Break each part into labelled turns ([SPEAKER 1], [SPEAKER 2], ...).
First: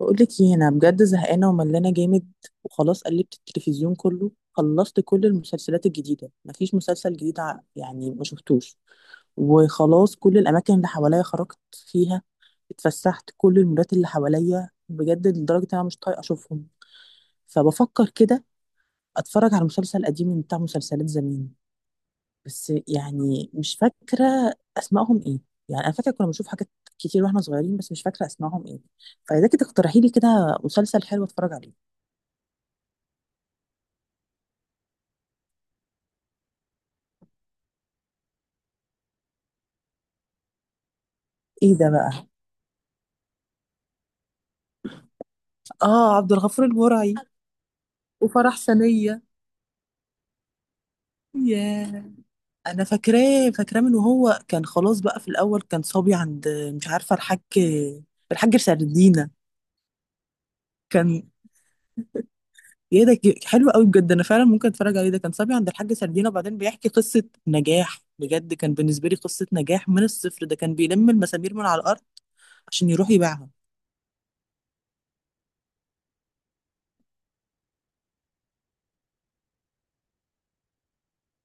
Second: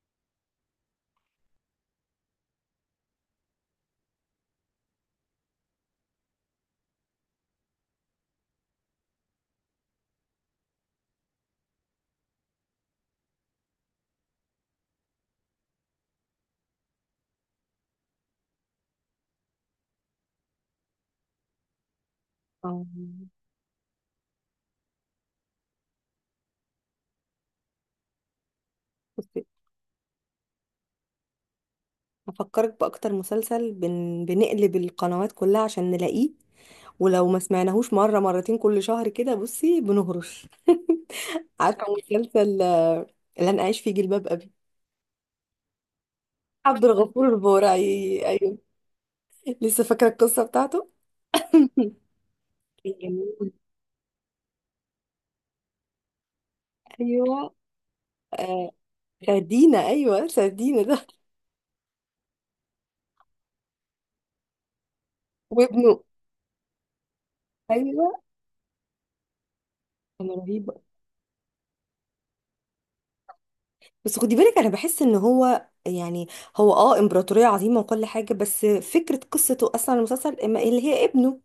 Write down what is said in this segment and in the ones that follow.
[SPEAKER 1] بقولك ايه، انا بجد زهقانه وملانه جامد. وخلاص قلبت التلفزيون كله، خلصت كل المسلسلات الجديده، مفيش مسلسل جديد يعني ما شفتوش. وخلاص كل الاماكن اللي حواليا خرجت فيها، اتفسحت كل المولات اللي حواليا بجد لدرجه ان انا مش طايقه اشوفهم. فبفكر كده اتفرج على مسلسل قديم من بتاع مسلسلات زمان، بس
[SPEAKER 2] اه،
[SPEAKER 1] يعني مش فاكرة أسمائهم إيه. يعني أنا فاكرة كنا بنشوف حاجات كتير وإحنا صغيرين، بس مش فاكرة أسمائهم إيه.
[SPEAKER 2] بصي.
[SPEAKER 1] فإذا كنت تقترحي لي كده مسلسل حلو أتفرج عليه.
[SPEAKER 2] هفكرك بأكتر مسلسل بنقلب القنوات كلها عشان نلاقيه. ولو ما سمعناهوش مرة مرتين كل شهر كده بصي بنهرش.
[SPEAKER 1] إيه
[SPEAKER 2] عارفة
[SPEAKER 1] ده بقى؟
[SPEAKER 2] مسلسل، اللي أنا أعيش فيه جلباب أبي؟
[SPEAKER 1] آه، عبد الغفور
[SPEAKER 2] عبد
[SPEAKER 1] البرعي.
[SPEAKER 2] الغفور البرعي،
[SPEAKER 1] وفرح
[SPEAKER 2] أيوه.
[SPEAKER 1] سنية.
[SPEAKER 2] لسه فاكرة القصة بتاعته.
[SPEAKER 1] ياه. أنا
[SPEAKER 2] كان
[SPEAKER 1] فاكراه
[SPEAKER 2] جميل.
[SPEAKER 1] فاكراه من وهو كان، خلاص بقى في الأول كان صبي عند، مش عارفة، الحاج.
[SPEAKER 2] أيوه،
[SPEAKER 1] الحاج
[SPEAKER 2] آه،
[SPEAKER 1] سردينة.
[SPEAKER 2] سردينة، أيوه، سردينة ده.
[SPEAKER 1] كان، ايه ده، حلو قوي بجد، انا فعلا ممكن اتفرج عليه. ده كان صبي عند الحاج
[SPEAKER 2] وابنه،
[SPEAKER 1] سردينة، وبعدين بيحكي قصة نجاح.
[SPEAKER 2] أيوه،
[SPEAKER 1] بجد كان بالنسبة لي قصة نجاح من
[SPEAKER 2] كان
[SPEAKER 1] الصفر، ده
[SPEAKER 2] رهيب.
[SPEAKER 1] كان بيلم المسامير من على الارض عشان يروح يبيعها.
[SPEAKER 2] بس خدي بالك انا بحس ان هو يعني هو امبراطورية عظيمة وكل حاجة، بس فكرة قصته اصلا المسلسل إما اللي هي ابنه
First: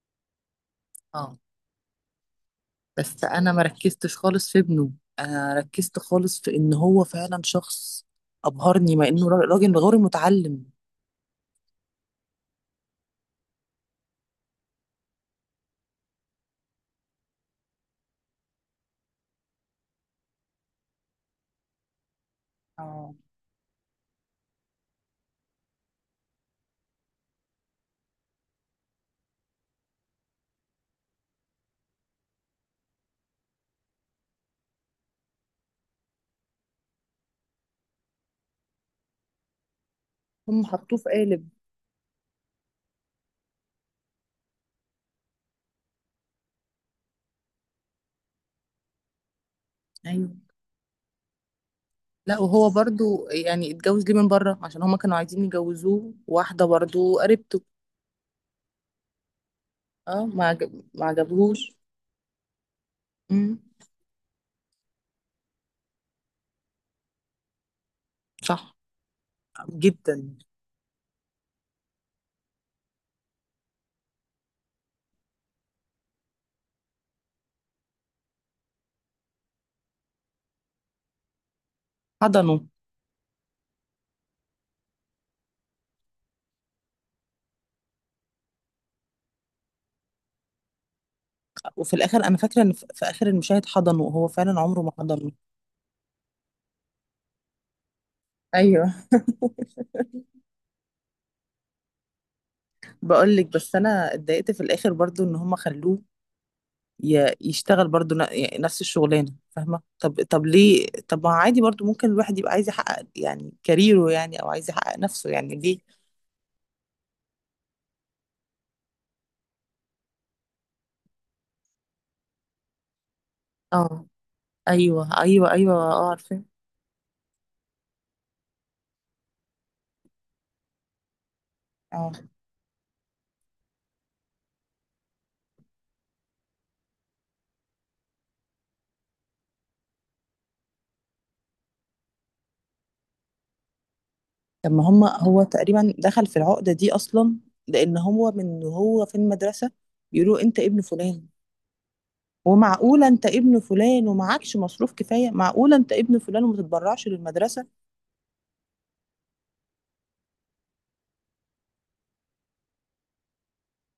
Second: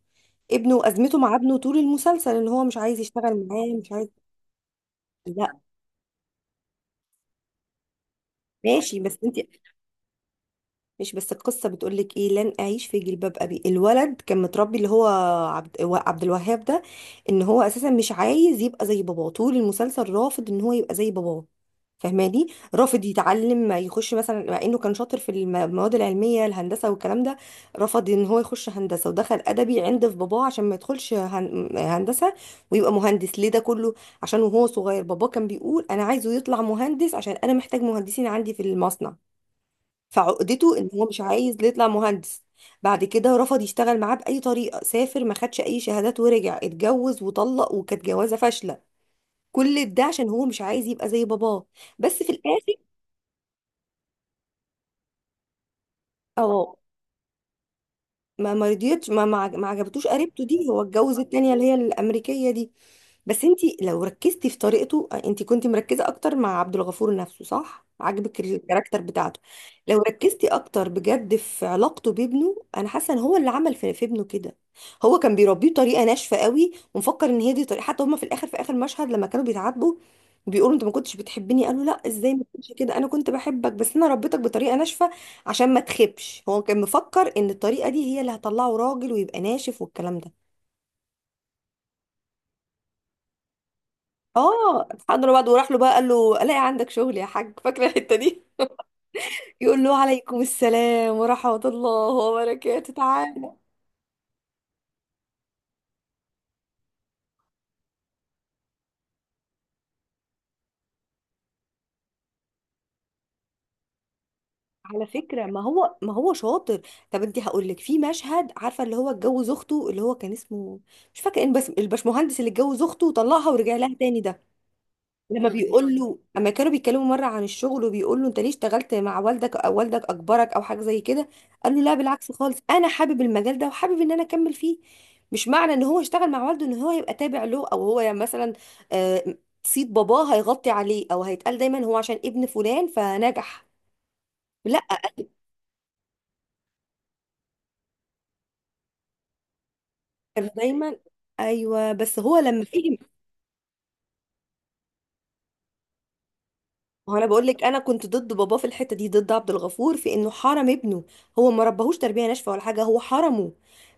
[SPEAKER 2] ابنه وازمته مع
[SPEAKER 1] اه،
[SPEAKER 2] ابنه طول المسلسل، ان هو مش عايز
[SPEAKER 1] بس
[SPEAKER 2] يشتغل
[SPEAKER 1] انا ما
[SPEAKER 2] معاه، مش عايز.
[SPEAKER 1] ركزتش خالص في ابنه، انا
[SPEAKER 2] لا
[SPEAKER 1] ركزت خالص في ان هو فعلا شخص ابهرني
[SPEAKER 2] ماشي،
[SPEAKER 1] مع
[SPEAKER 2] بس
[SPEAKER 1] انه
[SPEAKER 2] انت...
[SPEAKER 1] راجل غير متعلم.
[SPEAKER 2] مش بس. القصة بتقولك ايه؟ لن اعيش في جلباب ابي. الولد كان متربي، اللي هو عبد الوهاب ده، ان هو اساسا مش عايز يبقى زي باباه. طول المسلسل رافض ان هو يبقى زي باباه، فهماني؟ رافض
[SPEAKER 1] اه،
[SPEAKER 2] يتعلم، ما يخش مثلا، مع انه كان شاطر في المواد العلمية، الهندسة والكلام ده. رفض ان هو يخش هندسة، ودخل ادبي عند في باباه عشان ما يدخلش هندسة ويبقى مهندس. ليه ده كله؟ عشان وهو صغير باباه كان بيقول: انا عايزه يطلع مهندس، عشان انا محتاج مهندسين عندي في المصنع.
[SPEAKER 1] هم
[SPEAKER 2] فعقدته ان
[SPEAKER 1] حطوه
[SPEAKER 2] هو
[SPEAKER 1] في
[SPEAKER 2] مش
[SPEAKER 1] قالب.
[SPEAKER 2] عايز يطلع مهندس. بعد كده رفض يشتغل معاه بأي طريقة، سافر، ما خدش أي شهادات، ورجع اتجوز وطلق، وكانت جوازة فاشلة. كل ده عشان
[SPEAKER 1] ايوه.
[SPEAKER 2] هو مش عايز يبقى زي باباه، بس في
[SPEAKER 1] لا، وهو
[SPEAKER 2] الآخر...
[SPEAKER 1] برضو يعني اتجوز ليه من بره؟ عشان هما كانوا عايزين يجوزوه واحدة
[SPEAKER 2] اه،
[SPEAKER 1] برضو قريبته.
[SPEAKER 2] ما رضيتش، ما عجبتوش
[SPEAKER 1] اه،
[SPEAKER 2] قريبته دي، هو
[SPEAKER 1] ما
[SPEAKER 2] اتجوز التانية اللي هي
[SPEAKER 1] عجبهوش.
[SPEAKER 2] الأمريكية دي. بس انتي لو ركزتي في طريقته، انتي كنتي مركزة اكتر مع عبد الغفور نفسه، صح؟ عاجبك
[SPEAKER 1] صح.
[SPEAKER 2] الكاركتر بتاعته. لو
[SPEAKER 1] جدا.
[SPEAKER 2] ركزتي اكتر بجد في علاقته بابنه، انا حاسة ان هو اللي عمل في ابنه كده. هو كان بيربيه بطريقة ناشفة قوي، ومفكر ان هي دي طريقة. حتى هما في الاخر، في اخر مشهد لما كانوا بيتعاتبوا، بيقولوا: انت ما كنتش بتحبني. قالوا: لا، ازاي ما
[SPEAKER 1] حضنه.
[SPEAKER 2] كنتش كده، انا كنت بحبك، بس انا ربيتك بطريقة ناشفة عشان ما تخبش. هو كان مفكر ان الطريقه دي هي اللي هتطلعه راجل ويبقى ناشف والكلام ده.
[SPEAKER 1] وفي الاخر انا فاكره ان في اخر المشاهد حضنه، وهو فعلا عمره
[SPEAKER 2] اه،
[SPEAKER 1] ما
[SPEAKER 2] حضر
[SPEAKER 1] حضنه.
[SPEAKER 2] بعد وراح له بقى، قال له: الاقي عندك شغل يا حاج؟ فاكره الحته دي؟
[SPEAKER 1] ايوه.
[SPEAKER 2] يقول له: عليكم السلام ورحمه الله وبركاته،
[SPEAKER 1] بقول لك،
[SPEAKER 2] تعالى.
[SPEAKER 1] بس انا اتضايقت في الاخر برضو ان هم خلوه يشتغل برضو، يعني نفس الشغلانه، فاهمه؟ طب ليه؟ طب ما عادي برضو، ممكن الواحد يبقى عايز يحقق يعني كاريره يعني، او عايز يحقق
[SPEAKER 2] على
[SPEAKER 1] نفسه،
[SPEAKER 2] فكره
[SPEAKER 1] يعني
[SPEAKER 2] ما
[SPEAKER 1] ليه؟
[SPEAKER 2] هو ما هو شاطر. طب انت هقول لك، في مشهد عارفه، اللي هو اتجوز اخته، اللي هو كان اسمه... مش فاكره ان بس الباشمهندس اللي اتجوز اخته وطلقها ورجع لها
[SPEAKER 1] اه.
[SPEAKER 2] تاني ده،
[SPEAKER 1] ايوه،
[SPEAKER 2] لما
[SPEAKER 1] ايوه، ايوه،
[SPEAKER 2] بيقول
[SPEAKER 1] اه،
[SPEAKER 2] له،
[SPEAKER 1] عارفه.
[SPEAKER 2] اما كانوا بيتكلموا مره عن الشغل، وبيقول له: انت ليه اشتغلت مع والدك؟ او والدك اجبرك، او حاجه زي كده. قال له: لا
[SPEAKER 1] اه.
[SPEAKER 2] بالعكس خالص، انا حابب المجال ده وحابب ان انا اكمل فيه. مش معنى ان هو اشتغل مع والده ان هو يبقى تابع له، او هو يعني مثلا آه، صيت باباه هيغطي عليه، او هيتقال دايما هو عشان ابن فلان فنجح.
[SPEAKER 1] طب
[SPEAKER 2] لا
[SPEAKER 1] ما هم، هو تقريبا دخل في العقده دي اصلا لان هو من هو في المدرسه بيقولوا
[SPEAKER 2] كان
[SPEAKER 1] انت ابن
[SPEAKER 2] دايما...
[SPEAKER 1] فلان.
[SPEAKER 2] ايوه، بس هو لما فهم.
[SPEAKER 1] ومعقولة أنت ابن فلان ومعكش مصروف كفاية؟ معقولة أنت ابن فلان وما تتبرعش
[SPEAKER 2] ما هو انا بقول لك،
[SPEAKER 1] للمدرسة؟
[SPEAKER 2] انا كنت ضد باباه في الحته دي، ضد عبد الغفور في انه حرم ابنه. هو ما ربهوش تربيه ناشفه ولا حاجه، هو حرمه.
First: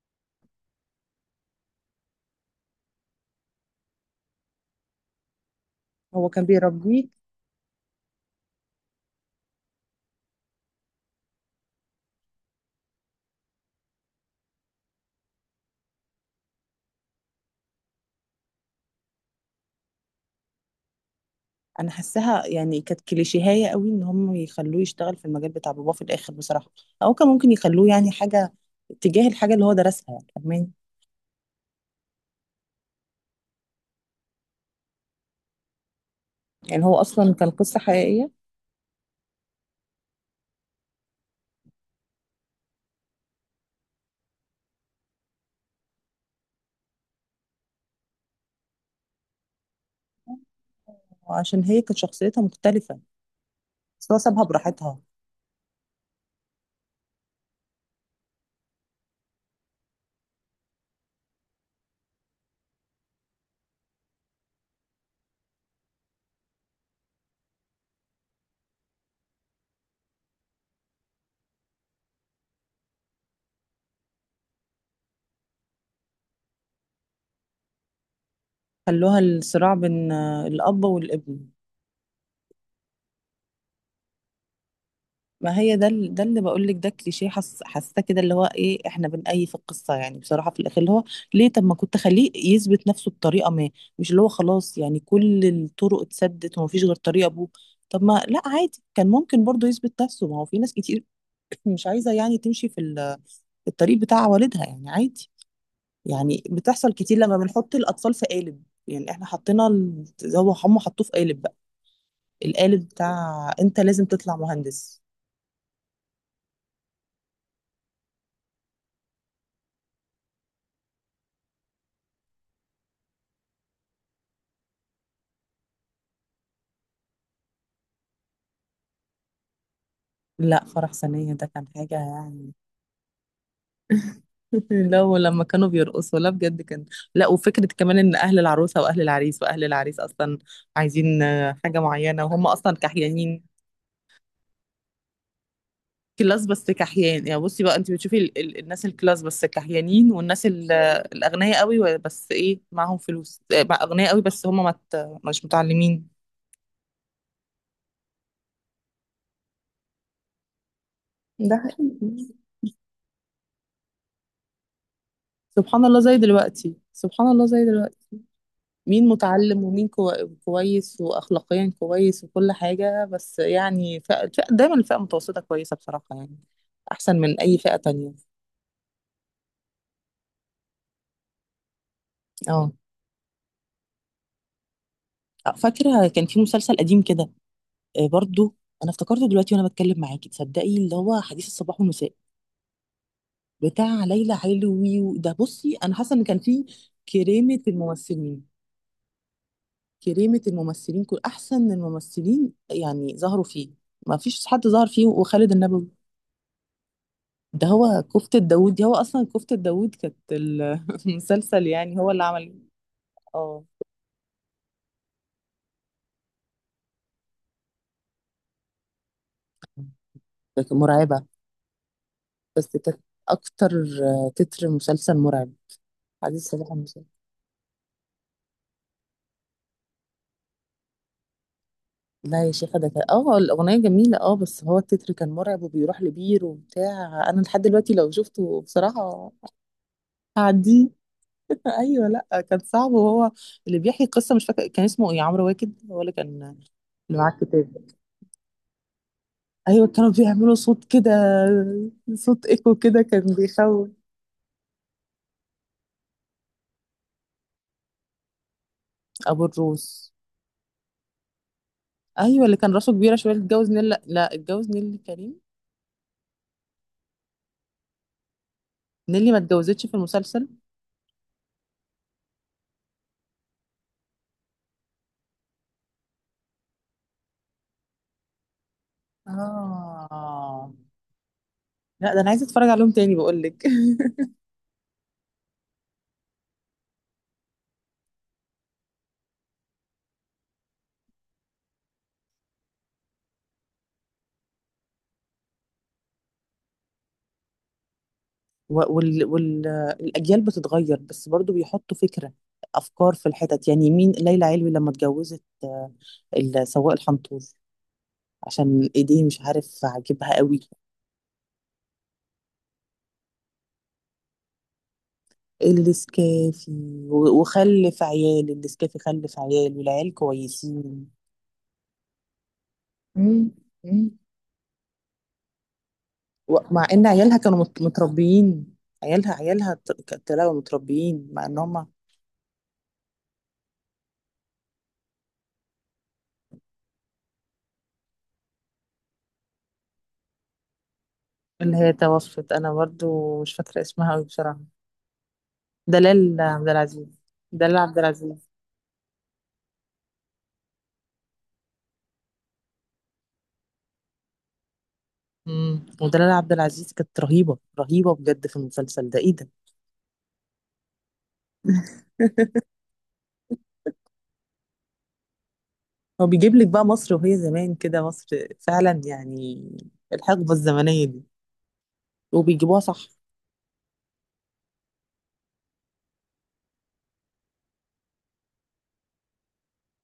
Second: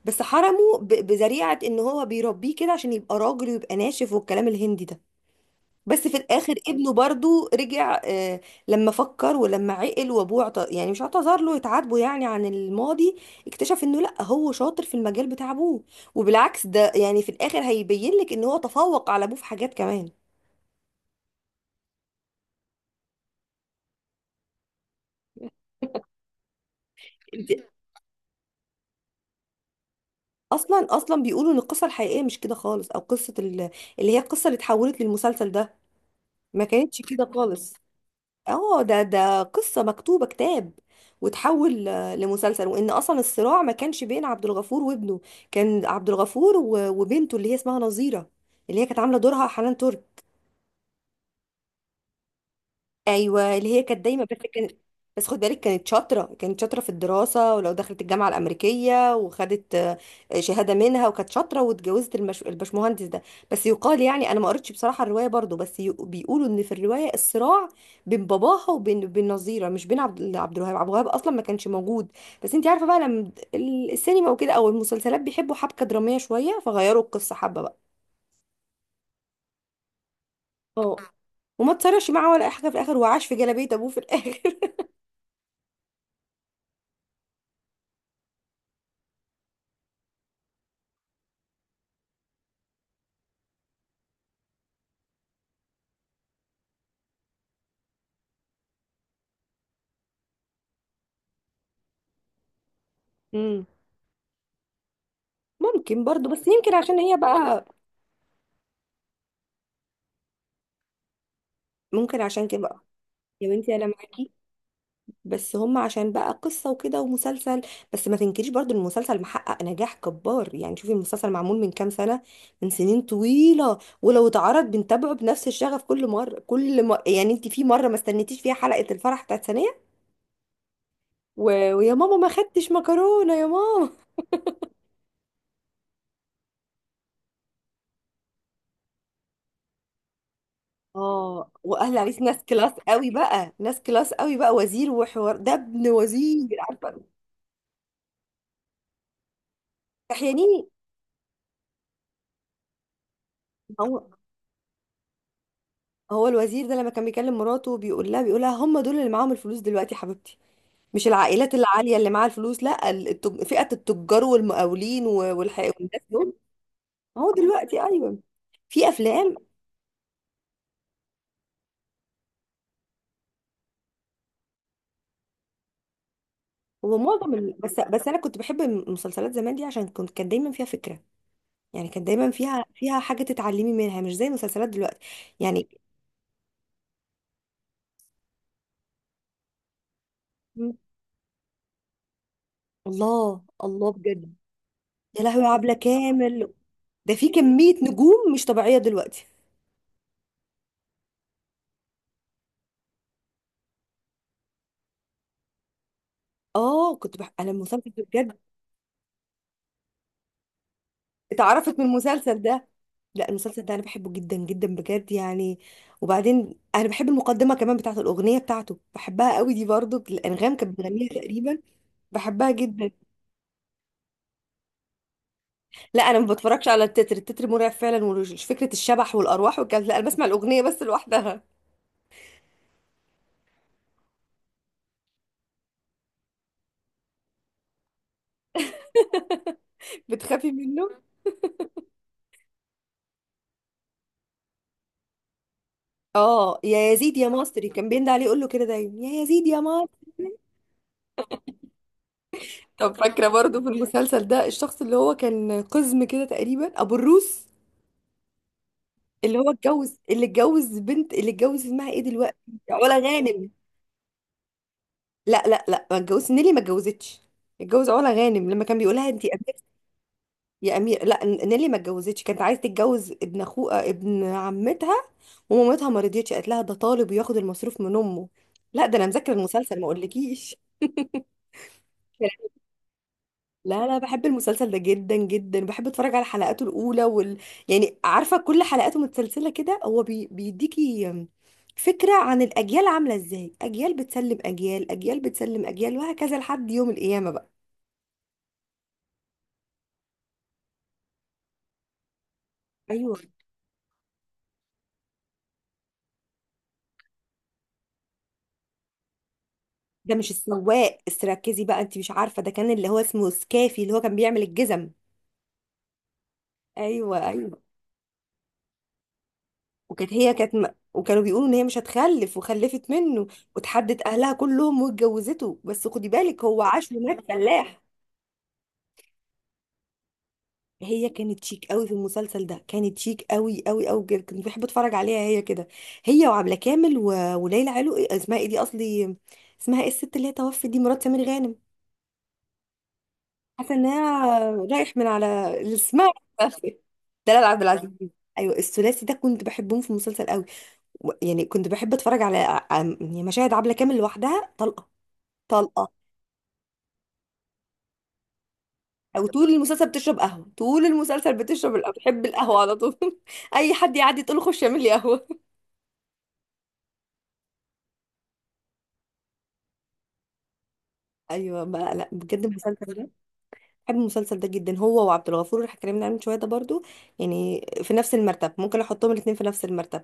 [SPEAKER 2] بس حرمه بذريعه ان هو بيربيه كده عشان يبقى راجل ويبقى ناشف والكلام الهندي ده. بس في
[SPEAKER 1] هو كان
[SPEAKER 2] الاخر ابنه
[SPEAKER 1] بيربيه.
[SPEAKER 2] برضو رجع، آه. لما فكر ولما عقل وابوه يعني مش اعتذر له، يتعاتبه يعني عن الماضي، اكتشف انه لا، هو شاطر في المجال بتاع ابوه. وبالعكس ده يعني، في الاخر هيبين لك ان هو تفوق على ابوه في حاجات كمان.
[SPEAKER 1] أنا حاساها يعني كانت كليشيهية قوي إن هم يخلوه يشتغل في المجال بتاع باباه في الآخر، بصراحة. أو كان ممكن يخلوه يعني حاجة تجاه الحاجة اللي هو درسها، يعني فاهماني.
[SPEAKER 2] اصلا اصلا بيقولوا ان القصه الحقيقيه مش كده خالص، او قصه اللي هي القصه اللي اتحولت للمسلسل ده، ما
[SPEAKER 1] يعني هو
[SPEAKER 2] كانتش كده
[SPEAKER 1] أصلا كان
[SPEAKER 2] خالص.
[SPEAKER 1] قصة حقيقية.
[SPEAKER 2] اه، ده قصه مكتوبه كتاب، وتحول لمسلسل. وان اصلا الصراع ما كانش بين عبد الغفور وابنه، كان عبد الغفور و- وبنته اللي هي اسمها نظيره، اللي هي كانت عامله دورها حنان ترك.
[SPEAKER 1] وعشان هي كانت شخصيتها مختلفة.
[SPEAKER 2] ايوه، اللي هي كانت
[SPEAKER 1] بس هو
[SPEAKER 2] دايما بس
[SPEAKER 1] سابها
[SPEAKER 2] كان...
[SPEAKER 1] براحتها.
[SPEAKER 2] بس خد بالك كانت شاطره، كانت شاطره في الدراسه، ولو دخلت الجامعه الامريكيه وخدت شهاده منها، وكانت شاطره واتجوزت البشمهندس ده. بس يقال يعني، انا ما قريتش بصراحه الروايه برضو، بس بيقولوا ان في الروايه الصراع بين باباها وبين بين نظيره، مش بين عبد الوهاب. عبد الوهاب اصلا ما كانش موجود. بس انت عارفه بقى، لما السينما وكده او المسلسلات بيحبوا حبكه دراميه شويه، فغيروا القصه حبه بقى.
[SPEAKER 1] خلوها الصراع بين الأب
[SPEAKER 2] اه،
[SPEAKER 1] والابن.
[SPEAKER 2] وما تصرفش معاه ولا أي حاجه في الاخر، وعاش في جلابيه ابوه في الاخر.
[SPEAKER 1] ما هي ده ده اللي بقول لك، ده كليشيه، حاسه كده اللي هو ايه، احنا بنأيف القصه يعني بصراحه في الاخر اللي هو ليه؟ طب ما كنت خليه يثبت نفسه بطريقه ما، مش اللي هو خلاص يعني كل الطرق اتسدت ومفيش غير طريقه ابوه. طب، ما لا عادي، كان ممكن برضه يثبت نفسه. ما هو في ناس كتير مش عايزه يعني تمشي في
[SPEAKER 2] امم
[SPEAKER 1] الطريق بتاع والدها، يعني عادي.
[SPEAKER 2] ممكن برضو
[SPEAKER 1] يعني
[SPEAKER 2] بس يمكن
[SPEAKER 1] بتحصل
[SPEAKER 2] عشان هي
[SPEAKER 1] كتير لما
[SPEAKER 2] بقى.
[SPEAKER 1] بنحط الاطفال في قالب. يعني احنا حطينا هو هم حطوه في قالب بقى.
[SPEAKER 2] ممكن عشان كده بقى.
[SPEAKER 1] القالب
[SPEAKER 2] يا
[SPEAKER 1] بتاع
[SPEAKER 2] بنتي
[SPEAKER 1] انت
[SPEAKER 2] انا
[SPEAKER 1] لازم
[SPEAKER 2] معاكي،
[SPEAKER 1] تطلع مهندس.
[SPEAKER 2] بس هم عشان بقى قصة وكده ومسلسل. بس ما تنكريش برضو إن المسلسل محقق نجاح كبار. يعني شوفي المسلسل معمول من كام سنة، من سنين طويلة. ولو اتعرض بنتابعه بنفس الشغف كل مرة كل مرة. يعني انت في مرة ما استنيتيش فيها حلقة الفرح بتاعت ثانية؟
[SPEAKER 1] لا، فرح ثانية
[SPEAKER 2] و...
[SPEAKER 1] ده كان
[SPEAKER 2] ويا
[SPEAKER 1] حاجة
[SPEAKER 2] ماما ما
[SPEAKER 1] يعني.
[SPEAKER 2] خدتش مكرونة يا ماما.
[SPEAKER 1] لا، ولما كانوا بيرقصوا، لا بجد كان. لا، وفكرة كمان ان اهل العروسة واهل العريس، واهل العريس اصلا عايزين
[SPEAKER 2] اه،
[SPEAKER 1] حاجة
[SPEAKER 2] واهل عريس
[SPEAKER 1] معينة
[SPEAKER 2] ناس
[SPEAKER 1] وهم
[SPEAKER 2] كلاس
[SPEAKER 1] اصلا
[SPEAKER 2] قوي
[SPEAKER 1] كحيانين.
[SPEAKER 2] بقى، ناس كلاس قوي بقى، وزير وحوار، ده ابن
[SPEAKER 1] كلاس
[SPEAKER 2] وزير،
[SPEAKER 1] بس
[SPEAKER 2] عارفة؟
[SPEAKER 1] كحيان يعني. بصي بقى، انت بتشوفي ال الناس الكلاس بس كحيانين، والناس
[SPEAKER 2] تحيانين.
[SPEAKER 1] الاغنياء قوي، بس ايه، معاهم فلوس بقى، اغنياء قوي بس هم مش متعلمين.
[SPEAKER 2] هو الوزير ده لما كان بيكلم مراته بيقول لها: هم دول اللي معاهم الفلوس دلوقتي يا حبيبتي، مش العائلات
[SPEAKER 1] ده
[SPEAKER 2] العالية اللي معاها
[SPEAKER 1] حقيقي.
[SPEAKER 2] الفلوس. لا، فئة التجار والمقاولين
[SPEAKER 1] سبحان الله
[SPEAKER 2] والناس
[SPEAKER 1] زي
[SPEAKER 2] دول.
[SPEAKER 1] دلوقتي، سبحان
[SPEAKER 2] هو
[SPEAKER 1] الله زي
[SPEAKER 2] دلوقتي
[SPEAKER 1] دلوقتي.
[SPEAKER 2] ايوه. في
[SPEAKER 1] مين
[SPEAKER 2] افلام
[SPEAKER 1] متعلم ومين كويس واخلاقيا كويس وكل حاجه؟ بس يعني دايما الفئه المتوسطه كويسه بصراحه، يعني احسن
[SPEAKER 2] ومعظم
[SPEAKER 1] من اي فئه
[SPEAKER 2] بس
[SPEAKER 1] تانية.
[SPEAKER 2] انا كنت بحب المسلسلات زمان دي، عشان كانت دايما فيها فكرة. يعني كانت دايما فيها
[SPEAKER 1] اه،
[SPEAKER 2] فيها حاجة تتعلمي منها، مش زي المسلسلات دلوقتي. يعني
[SPEAKER 1] فاكره كان في مسلسل قديم كده برضو، انا افتكرته دلوقتي وانا بتكلم معاكي، تصدقي؟ اللي هو حديث الصباح والمساء
[SPEAKER 2] الله الله
[SPEAKER 1] بتاع
[SPEAKER 2] بجد.
[SPEAKER 1] ليلى علوي
[SPEAKER 2] يا
[SPEAKER 1] ده.
[SPEAKER 2] لهوي، يا عبلة
[SPEAKER 1] بصي، انا حاسه ان كان
[SPEAKER 2] كامل،
[SPEAKER 1] فيه
[SPEAKER 2] ده في
[SPEAKER 1] كريمه
[SPEAKER 2] كمية نجوم مش
[SPEAKER 1] الممثلين،
[SPEAKER 2] طبيعية دلوقتي.
[SPEAKER 1] كريمه الممثلين، كل احسن الممثلين يعني ظهروا فيه، ما فيش حد ظهر فيه. وخالد النبوي
[SPEAKER 2] اه، كنت انا
[SPEAKER 1] ده،
[SPEAKER 2] المسلسل ده
[SPEAKER 1] هو
[SPEAKER 2] بجد
[SPEAKER 1] كفتة داوود دي، هو أصلا كفتة داوود كانت المسلسل
[SPEAKER 2] اتعرفت من
[SPEAKER 1] يعني هو اللي
[SPEAKER 2] المسلسل
[SPEAKER 1] عمل.
[SPEAKER 2] ده. لا، المسلسل
[SPEAKER 1] اه،
[SPEAKER 2] ده انا بحبه جدا جدا بجد يعني. وبعدين انا بحب المقدمه كمان بتاعت الاغنيه بتاعته، بحبها قوي دي برضو. الانغام
[SPEAKER 1] كانت
[SPEAKER 2] كانت بتغنيها
[SPEAKER 1] مرعبة.
[SPEAKER 2] تقريبا. بحبها
[SPEAKER 1] بس
[SPEAKER 2] جدا.
[SPEAKER 1] كانت أكتر، تتر مسلسل مرعب.
[SPEAKER 2] لا انا ما
[SPEAKER 1] عزيز
[SPEAKER 2] بتفرجش
[SPEAKER 1] صباح
[SPEAKER 2] على
[SPEAKER 1] المسلسل.
[SPEAKER 2] التتر. التتر مرعب فعلا، وفكره الشبح والارواح والكلام ده، لا انا بسمع الاغنيه بس لوحدها.
[SPEAKER 1] لا يا شيخة، ده كان، الأغنية جميلة، بس هو التتر كان مرعب وبيروح لبير وبتاع. أنا لحد دلوقتي لو شفته بصراحة
[SPEAKER 2] بتخافي منه؟
[SPEAKER 1] هعديه. أيوه، لأ كان صعب. وهو اللي بيحكي القصة، مش فاكر كان اسمه إيه، عمرو واكد، هو اللي كان
[SPEAKER 2] اه، يا يزيد
[SPEAKER 1] اللي
[SPEAKER 2] يا
[SPEAKER 1] معاه
[SPEAKER 2] مصري
[SPEAKER 1] الكتاب.
[SPEAKER 2] كان بينده عليه، يقول له كده دايما: يا يزيد يا
[SPEAKER 1] ايوه،
[SPEAKER 2] مصري.
[SPEAKER 1] كانوا بيعملوا صوت كده، صوت ايكو
[SPEAKER 2] طب
[SPEAKER 1] كده كان
[SPEAKER 2] فاكره برضو في
[SPEAKER 1] بيخوف.
[SPEAKER 2] المسلسل ده الشخص اللي هو كان قزم كده تقريبا، ابو الروس، اللي
[SPEAKER 1] ابو
[SPEAKER 2] هو اتجوز
[SPEAKER 1] الروس.
[SPEAKER 2] اللي اتجوز بنت اللي اتجوز اسمها ايه دلوقتي؟
[SPEAKER 1] ايوه، اللي كان راسه
[SPEAKER 2] علا
[SPEAKER 1] كبيره شويه، اللي
[SPEAKER 2] غانم.
[SPEAKER 1] اتجوز نيللي، لا، اتجوز نيللي كريم.
[SPEAKER 2] لا لا لا، ما اتجوزش نيلي، ما اتجوزتش. اتجوز علا غانم، لما كان بيقول لها: انت يا
[SPEAKER 1] نيللي ما
[SPEAKER 2] امير،
[SPEAKER 1] اتجوزتش في المسلسل.
[SPEAKER 2] يا امير. لا، نيلي ما اتجوزتش، كانت عايزه تتجوز ابن اخوها، ابن عمتها، ومامتها ما رضيتش، قالت لها: ده طالب وياخد المصروف من امه. لا ده انا مذاكره المسلسل، ما اقولكيش.
[SPEAKER 1] اه. لا، ده انا عايزه اتفرج عليهم تاني، بقول لك.
[SPEAKER 2] لا لا، بحب المسلسل ده جدا جدا، بحب اتفرج على حلقاته الاولى. يعني عارفه كل حلقاته متسلسله كده، هو بيديكي فكره عن الاجيال عامله ازاي. اجيال بتسلم اجيال، اجيال بتسلم اجيال، وهكذا لحد يوم القيامه بقى.
[SPEAKER 1] والاجيال وال... الأجيال بتتغير، بس برضو بيحطوا فكره، افكار
[SPEAKER 2] ايوه،
[SPEAKER 1] في الحتت. يعني مين ليلى علوي لما اتجوزت سواق الحنطور؟ عشان ايديه مش عارف
[SPEAKER 2] ده مش
[SPEAKER 1] عاجبها قوي.
[SPEAKER 2] السواق، بس ركزي بقى انت مش عارفه، ده كان اللي هو اسمه سكافي، اللي هو كان بيعمل الجزم.
[SPEAKER 1] النسكافي.
[SPEAKER 2] ايوه ايوه.
[SPEAKER 1] وخلف عيال النسكافي، خلف عيال
[SPEAKER 2] وكانت
[SPEAKER 1] والعيال
[SPEAKER 2] هي كانت م...
[SPEAKER 1] كويسين.
[SPEAKER 2] وكانوا بيقولوا ان هي مش هتخلف وخلفت منه،
[SPEAKER 1] مم.
[SPEAKER 2] وتحدت
[SPEAKER 1] مم.
[SPEAKER 2] اهلها كلهم واتجوزته، بس خدي بالك هو
[SPEAKER 1] مع
[SPEAKER 2] عاش
[SPEAKER 1] ان
[SPEAKER 2] هناك
[SPEAKER 1] عيالها كانوا
[SPEAKER 2] فلاح.
[SPEAKER 1] متربيين. عيالها طلعوا
[SPEAKER 2] هي
[SPEAKER 1] متربيين
[SPEAKER 2] كانت
[SPEAKER 1] مع ان
[SPEAKER 2] شيك قوي
[SPEAKER 1] هما.
[SPEAKER 2] في المسلسل ده، كانت شيك قوي قوي قوي بجد، كنت بحب اتفرج عليها هي كده، هي وعبلة كامل و... وليلى علو، إيه اسمها ايه دي اصلي؟ اسمها ايه الست اللي هي توفت دي، مرات سمير غانم؟
[SPEAKER 1] اللي هي توفت انا برضو مش
[SPEAKER 2] حاسه
[SPEAKER 1] فاكره اسمها قوي
[SPEAKER 2] انها
[SPEAKER 1] بصراحه.
[SPEAKER 2] رايح من على اسمها.
[SPEAKER 1] دلال عبد العزيز.
[SPEAKER 2] دلال عبد
[SPEAKER 1] دلال
[SPEAKER 2] العزيز،
[SPEAKER 1] عبد العزيز.
[SPEAKER 2] ايوه. الثلاثي ده كنت بحبهم في المسلسل قوي. يعني كنت بحب اتفرج على يعني مشاهد عبلة كامل لوحدها طلقه، طلقه.
[SPEAKER 1] ودلال عبد العزيز كانت رهيبه رهيبه بجد في المسلسل ده،
[SPEAKER 2] او
[SPEAKER 1] ايه
[SPEAKER 2] طول
[SPEAKER 1] ده!
[SPEAKER 2] المسلسل بتشرب قهوه، طول المسلسل بتشرب القهوة، بتحب القهوه على طول. اي حد يعدي تقول له: خش اعمل لي قهوه.
[SPEAKER 1] هو بيجيب لك بقى مصر وهي زمان كده، مصر فعلا يعني الحقبه الزمنيه دي،
[SPEAKER 2] ايوه بقى. لا بجد
[SPEAKER 1] وبيجيبوها
[SPEAKER 2] المسلسل
[SPEAKER 1] صح.
[SPEAKER 2] ده، بحب المسلسل ده جدا، هو وعبد الغفور اللي اتكلمنا عنه من شويه ده برضو، يعني في نفس المرتب، ممكن احطهم الاثنين في نفس المرتب.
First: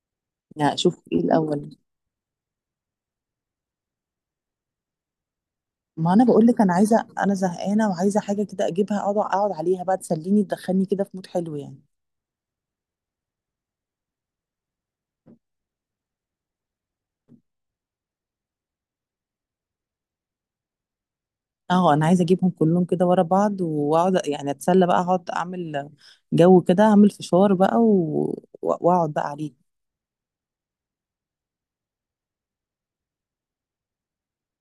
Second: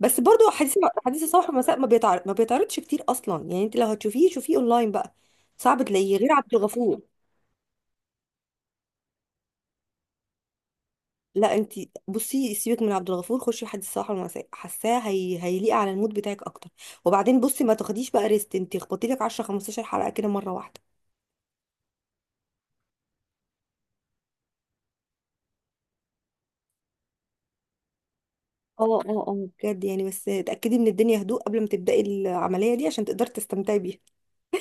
[SPEAKER 2] بس برضو حديث
[SPEAKER 1] لا، شوف ايه
[SPEAKER 2] حديث الصباح
[SPEAKER 1] الاول.
[SPEAKER 2] والمساء ما بيتعرضش كتير اصلا. يعني انت لو هتشوفيه شوفيه اونلاين بقى، صعب
[SPEAKER 1] ما
[SPEAKER 2] تلاقيه،
[SPEAKER 1] انا
[SPEAKER 2] غير
[SPEAKER 1] بقول
[SPEAKER 2] عبد
[SPEAKER 1] لك،
[SPEAKER 2] الغفور.
[SPEAKER 1] انا زهقانه وعايزه حاجه كده اجيبها، اقعد عليها بقى، تسليني، تدخلني كده في مود
[SPEAKER 2] لا
[SPEAKER 1] حلو
[SPEAKER 2] انت
[SPEAKER 1] يعني.
[SPEAKER 2] بصي، سيبك من عبد الغفور، خشي حديث الصباح والمساء، حاساه هيليق على المود بتاعك اكتر. وبعدين بصي ما تاخديش بقى ريست، انت اخبطي لك 10 15 حلقه كده مره واحده.
[SPEAKER 1] اه، انا عايزه اجيبهم كلهم كده ورا بعض واقعد يعني اتسلى بقى، اقعد اعمل جو كده، اعمل فشار بقى
[SPEAKER 2] اه
[SPEAKER 1] واقعد
[SPEAKER 2] اه
[SPEAKER 1] بقى
[SPEAKER 2] اه،
[SPEAKER 1] عليه.
[SPEAKER 2] بجد يعني. بس تأكدي من الدنيا هدوء قبل ما تبدأي العملية دي، عشان تقدري تستمتعي بيها.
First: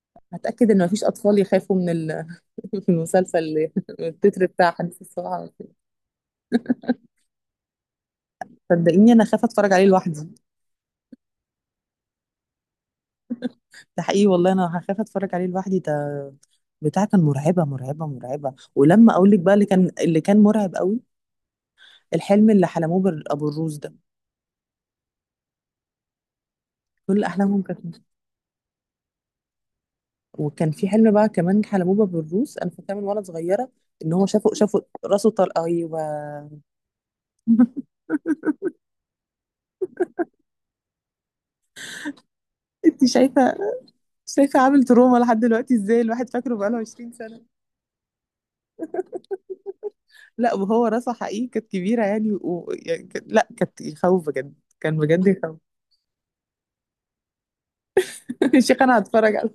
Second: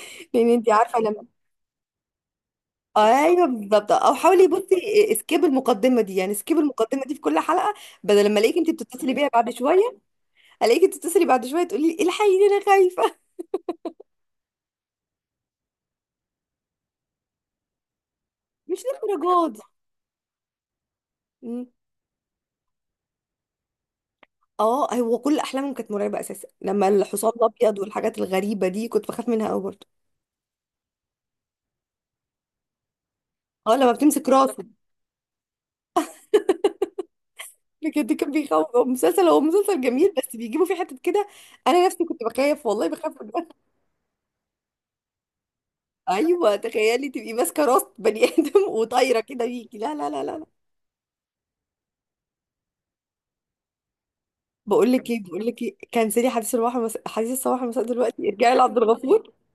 [SPEAKER 2] لأن انت
[SPEAKER 1] هتاكد ان
[SPEAKER 2] عارفة
[SPEAKER 1] مفيش
[SPEAKER 2] لما...
[SPEAKER 1] اطفال يخافوا من ال... من المسلسل
[SPEAKER 2] ايوه
[SPEAKER 1] اللي-
[SPEAKER 2] بالظبط.
[SPEAKER 1] من
[SPEAKER 2] او
[SPEAKER 1] التتر
[SPEAKER 2] حاولي
[SPEAKER 1] بتاع حديث
[SPEAKER 2] بصي سكيب
[SPEAKER 1] الصباح.
[SPEAKER 2] المقدمة دي، يعني سكيب المقدمة دي في كل حلقة، بدل لما الاقيك انت
[SPEAKER 1] صدقيني
[SPEAKER 2] بتتصلي
[SPEAKER 1] انا
[SPEAKER 2] بيها
[SPEAKER 1] خايفه
[SPEAKER 2] بعد
[SPEAKER 1] اتفرج عليه
[SPEAKER 2] شوية،
[SPEAKER 1] لوحدي.
[SPEAKER 2] الاقيك تتصلي بعد شوية تقولي لي: الحقيني انا خايفة.
[SPEAKER 1] ده حقيقي والله، انا هخاف اتفرج عليه لوحدي. ده بتاع كان مرعبه مرعبه مرعبه.
[SPEAKER 2] مش
[SPEAKER 1] ولما اقول لك
[SPEAKER 2] للدرجة
[SPEAKER 1] بقى،
[SPEAKER 2] دي.
[SPEAKER 1] اللي كان مرعب قوي،
[SPEAKER 2] مم.
[SPEAKER 1] الحلم اللي حلموه ابو الروس ده.
[SPEAKER 2] اه، هو كل احلامهم كانت مرعبة اساسا، لما
[SPEAKER 1] كل
[SPEAKER 2] الحصان
[SPEAKER 1] احلامهم
[SPEAKER 2] الابيض
[SPEAKER 1] كانت.
[SPEAKER 2] والحاجات الغريبة دي كنت بخاف منها قوي برضه.
[SPEAKER 1] وكان في حلم بقى كمان حلموه بابو الروس، انا فاكره من وانا صغيره،
[SPEAKER 2] اه، لما
[SPEAKER 1] ان هو
[SPEAKER 2] بتمسك راس
[SPEAKER 1] شافوا، راسه طلق. ايوه.
[SPEAKER 2] بجد كان بيخوف. هو مسلسل جميل، بس بيجيبوا فيه حتت كده. انا نفسي كنت بخاف والله،
[SPEAKER 1] انت
[SPEAKER 2] بخاف بجد.
[SPEAKER 1] شايفه؟ شايفه عامل تروما لحد دلوقتي؟ ازاي الواحد فاكره
[SPEAKER 2] ايوه،
[SPEAKER 1] بقاله
[SPEAKER 2] تخيلي
[SPEAKER 1] 20
[SPEAKER 2] تبقي
[SPEAKER 1] سنه.
[SPEAKER 2] ماسكه راس بني ادم وطايره كده بيكي. لا لا لا لا لا.
[SPEAKER 1] لا، وهو راسه حقيقي كانت كبيره يعني، يعني لا، كانت يخوف بجد.
[SPEAKER 2] بقول
[SPEAKER 1] كان
[SPEAKER 2] لك ايه،
[SPEAKER 1] بجد
[SPEAKER 2] بقول
[SPEAKER 1] يخوف.
[SPEAKER 2] لك ايه، كنسلي حديث الصباح مساء دلوقتي، ارجعي
[SPEAKER 1] يا
[SPEAKER 2] لعبد
[SPEAKER 1] شيخ انا
[SPEAKER 2] الغفور.
[SPEAKER 1] هتفرج على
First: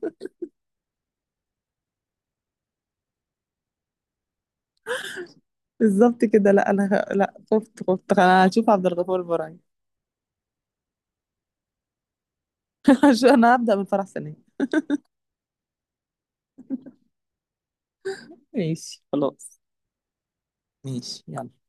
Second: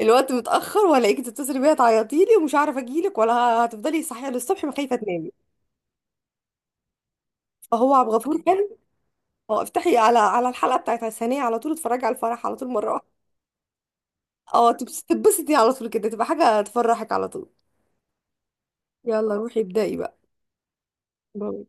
[SPEAKER 2] الوقت متاخر، وهلاقيكي تتصلي بيا تعيطي لي ومش عارفه اجي لك ولا، هتفضلي صحيه للصبح ما خايفه تنامي.
[SPEAKER 1] بالظبط كده. لا، انا لا،
[SPEAKER 2] فهو عبد
[SPEAKER 1] خفت،
[SPEAKER 2] الغفور
[SPEAKER 1] انا
[SPEAKER 2] كان...
[SPEAKER 1] هشوف عبد الغفور البرعي.
[SPEAKER 2] اه، افتحي على الحلقه بتاعت الثانيه على طول، اتفرجي على الفرح على طول مره واحده.
[SPEAKER 1] عشان انا هبدا من فرح سنه.
[SPEAKER 2] اه، تتبسطي على طول كده، تبقى حاجه تفرحك على طول.
[SPEAKER 1] ماشي
[SPEAKER 2] يلا
[SPEAKER 1] خلاص.
[SPEAKER 2] روحي ابدأي بقى.
[SPEAKER 1] ماشي يلا.
[SPEAKER 2] باي.